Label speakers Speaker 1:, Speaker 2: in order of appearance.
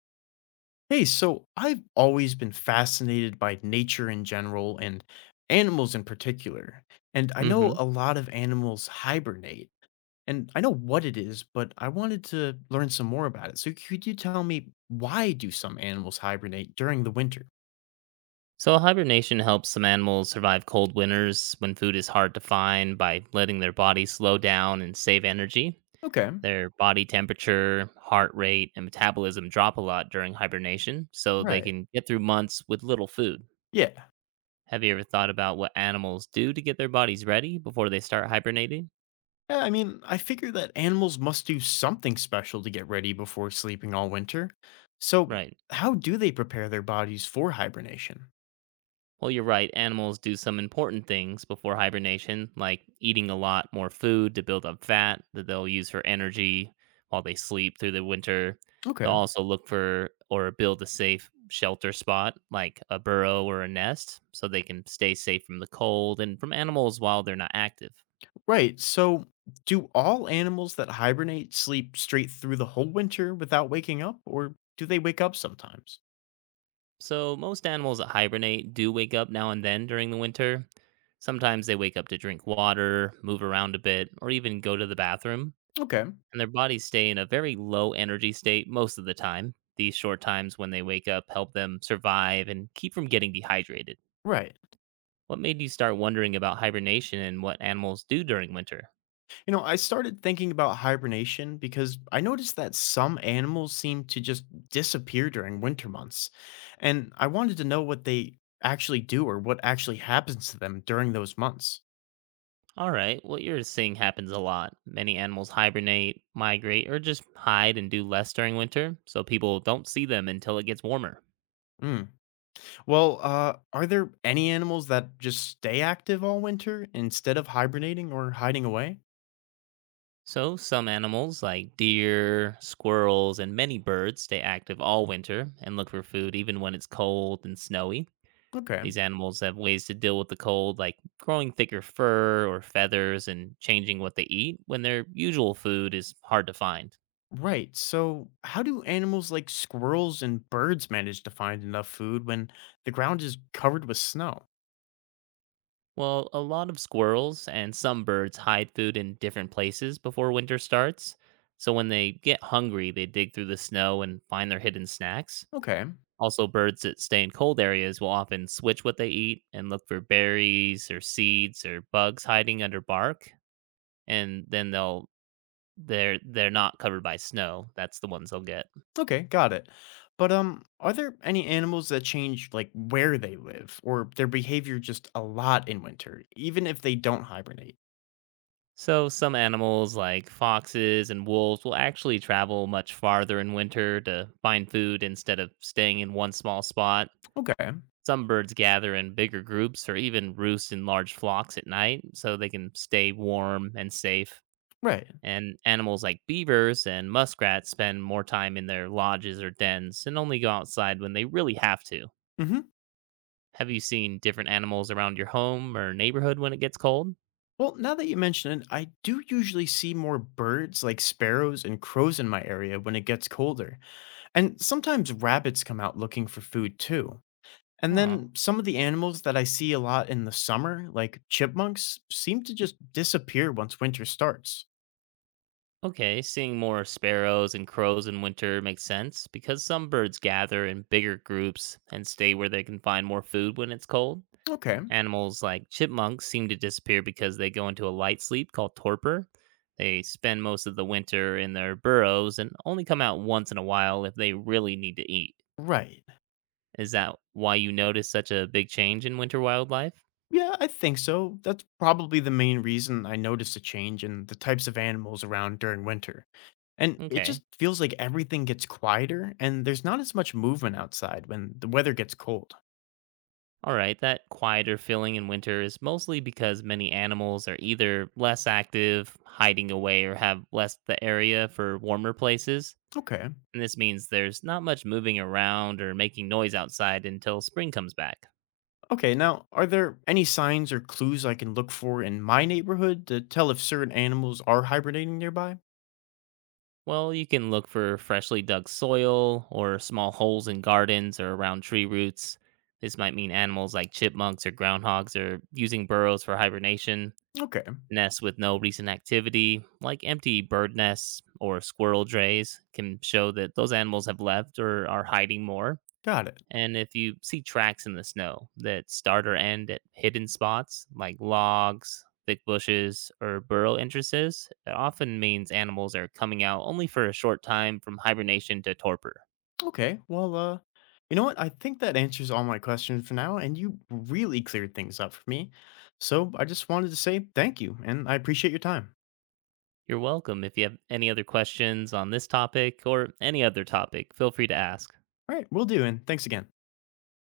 Speaker 1: Hey, so I've always been fascinated by nature in general and animals in particular. And I know
Speaker 2: Hmm.
Speaker 1: a lot of animals hibernate, and I know what it is, but I wanted to learn some more about it. So could you tell me, why do some animals hibernate during the winter?
Speaker 2: So, hibernation helps some animals survive cold winters when food is hard to find by letting their body slow down and save energy.
Speaker 1: Okay.
Speaker 2: Their body temperature, heart rate, and metabolism drop a lot during hibernation, so they
Speaker 1: Right.
Speaker 2: can get through months with little food.
Speaker 1: Yeah.
Speaker 2: Have you ever thought about what animals do to get their bodies ready before they start hibernating?
Speaker 1: Yeah, I mean, I figure that animals must do something special to get ready before sleeping all winter. So
Speaker 2: Right.
Speaker 1: how do they prepare their bodies for hibernation?
Speaker 2: Well, you're right. Animals do some important things before hibernation, like eating a lot more food to build up fat that they'll use for energy while they sleep through the winter.
Speaker 1: Okay.
Speaker 2: They'll also look for or build a safe shelter spot, like a burrow or a nest, so they can stay safe from the cold and from animals while they're not active.
Speaker 1: Right. So, do all animals that hibernate sleep straight through the whole winter without waking up, or do they wake up sometimes?
Speaker 2: So, most animals that hibernate do wake up now and then during the winter. Sometimes they wake up to drink water, move around a bit, or even go to the bathroom,
Speaker 1: Okay.
Speaker 2: and their bodies stay in a very low energy state most of the time. These short times when they wake up help them survive and keep from getting dehydrated.
Speaker 1: Right.
Speaker 2: What made you start wondering about hibernation and what animals do during winter?
Speaker 1: You know, I started thinking about hibernation because I noticed that some animals seem to just disappear during winter months. And I wanted to know what they actually do or what actually happens to them during those months.
Speaker 2: All right, what you're seeing happens a lot. Many animals hibernate, migrate, or just hide and do less during winter, so people don't see them until it gets warmer.
Speaker 1: Mm. Well, are there any animals that just stay active all winter instead of hibernating or hiding away?
Speaker 2: So, some animals like deer, squirrels, and many birds stay active all winter and look for food even when it's cold and snowy.
Speaker 1: Okay.
Speaker 2: These animals have ways to deal with the cold, like growing thicker fur or feathers and changing what they eat when their usual food is hard to find.
Speaker 1: Right. So, how do animals like squirrels and birds manage to find enough food when the ground is covered with snow?
Speaker 2: Well, a lot of squirrels and some birds hide food in different places before winter starts. So when they get hungry, they dig through the snow and find their hidden snacks.
Speaker 1: Okay.
Speaker 2: Also, birds that stay in cold areas will often switch what they eat and look for berries or seeds or bugs hiding under bark, and then they're not covered by snow. That's the ones they'll get.
Speaker 1: Okay, got it. But are there any animals that change, like, where they live or their behavior just a lot in winter, even if they don't hibernate?
Speaker 2: So, some animals like foxes and wolves will actually travel much farther in winter to find food instead of staying in one small spot.
Speaker 1: Okay.
Speaker 2: Some birds gather in bigger groups or even roost in large flocks at night so they can stay warm and safe.
Speaker 1: Right.
Speaker 2: And animals like beavers and muskrats spend more time in their lodges or dens and only go outside when they really have to.
Speaker 1: Mhm.
Speaker 2: Have you seen different animals around your home or neighborhood when it gets cold?
Speaker 1: Well, now that you mention it, I do usually see more birds like sparrows and crows in my area when it gets colder. And sometimes rabbits come out looking for food too. And
Speaker 2: Huh.
Speaker 1: then some of the animals that I see a lot in the summer, like chipmunks, seem to just disappear once winter starts.
Speaker 2: Okay, seeing more sparrows and crows in winter makes sense because some birds gather in bigger groups and stay where they can find more food when it's cold.
Speaker 1: Okay.
Speaker 2: Animals like chipmunks seem to disappear because they go into a light sleep called torpor. They spend most of the winter in their burrows and only come out once in a while if they really need to eat.
Speaker 1: Right.
Speaker 2: Is that why you notice such a big change in winter wildlife?
Speaker 1: Yeah, I think so. That's probably the main reason I notice a change in the types of animals around during winter. And it
Speaker 2: Okay.
Speaker 1: just feels like everything gets quieter and there's not as much movement outside when the weather gets cold.
Speaker 2: All right, that quieter feeling in winter is mostly because many animals are either less active, hiding away, or have less the area for warmer places.
Speaker 1: Okay.
Speaker 2: And this means there's not much moving around or making noise outside until spring comes back.
Speaker 1: Okay, now are there any signs or clues I can look for in my neighborhood to tell if certain animals are hibernating nearby?
Speaker 2: Well, you can look for freshly dug soil or small holes in gardens or around tree roots. This might mean animals like chipmunks or groundhogs are using burrows for hibernation.
Speaker 1: Okay,
Speaker 2: Nests with no recent activity, like empty bird nests or squirrel drays, can show that those animals have left or are hiding more.
Speaker 1: got it.
Speaker 2: And if you see tracks in the snow that start or end at hidden spots like logs, thick bushes, or burrow entrances, it often means animals are coming out only for a short time from hibernation to torpor.
Speaker 1: Okay. Well, you know what? I think that answers all my questions for now, and you really cleared things up for me. So I just wanted to say thank you, and I appreciate your time.
Speaker 2: You're welcome. If you have any other questions on this topic or any other topic, feel free to ask.
Speaker 1: All right, we'll do, and thanks again.